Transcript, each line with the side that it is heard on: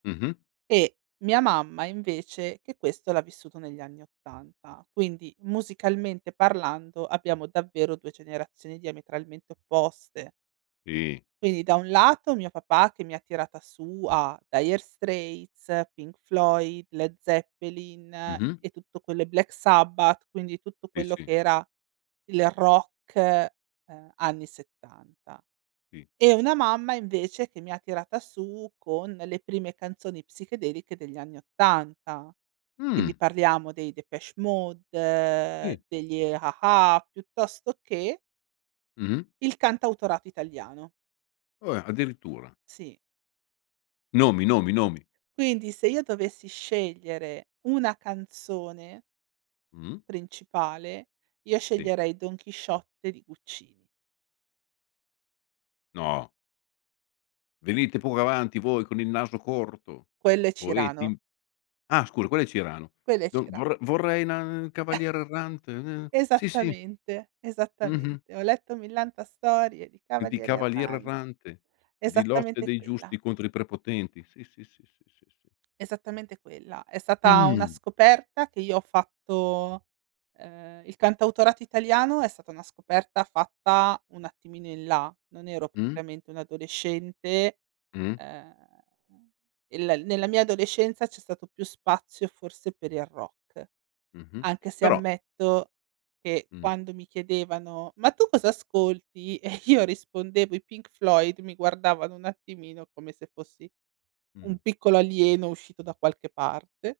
left: Mh-mh.
right: E mia mamma invece, che questo l'ha vissuto negli anni '80. Quindi, musicalmente parlando, abbiamo davvero 2 generazioni diametralmente opposte.
left: Sì.
right: Quindi da un lato mio papà che mi ha tirata su a Dire Straits, Pink Floyd, Led Zeppelin
left: Mh-mh.
right: e tutto quello i Black Sabbath, quindi tutto
left: Sì,
right: quello
left: sì.
right: che era il rock, ehm, anni '70.
left: Sì.
right: E una mamma, invece, che mi ha tirata su con le prime canzoni psichedeliche degli anni 80. Quindi
left: Mh.
right: parliamo dei Depeche
left: Sì.
right: Mode, degli A-ha, piuttosto che
left: Mh-mh.
right: il cantautorato italiano.
left: Oh, eh, addirittura.
right: Sì.
left: Nomi, nomi, nomi.
right: Quindi se io dovessi scegliere una canzone
left: Mh.
right: principale, io
left: Sì.
right: sceglierei Don Chisciotte di Guccini.
left: No. Venite poco avanti voi con il naso corto,
right: Quello è
left: poeti
right: Cirano.
left: im. Ah scusa quello è Cirano.
right: Quello è
left: Do
right: Cira
left: vor vorrei na cavaliere errante n Sì, sì.
right: Esattamente,
left: Mh-mh.
right: esattamente. Ho letto millanta storie di
left: E di
right: cavalieri
left: cavaliere
right: erran
left: errante, di lotte
right: esattamente
left: dei
right: quella.
left: giusti contro i prepotenti, Sì, sì, sì, sì, sì, sì.
right: Esattamente quella. È stata una
left: Mh.
right: scoperta che io ho fatto ehm, il cantautorato italiano è stata una scoperta fatta un attimino in là, non ero
left: Mh.
right: propriamente un'adolescente.
left: Mh.
right: Ehm, il nella mia adolescenza c'è stato più spazio forse per il rock,
left: Mh-mh,
right: anche se
left: però
right: ammetto che
left: Mh.
right: quando mi chiedevano: "Ma tu cosa ascolti?" E io rispondevo: "I Pink Floyd." Mi guardavano un attimino, come se fossi un
left: Mh.
right: piccolo alieno uscito da qualche parte.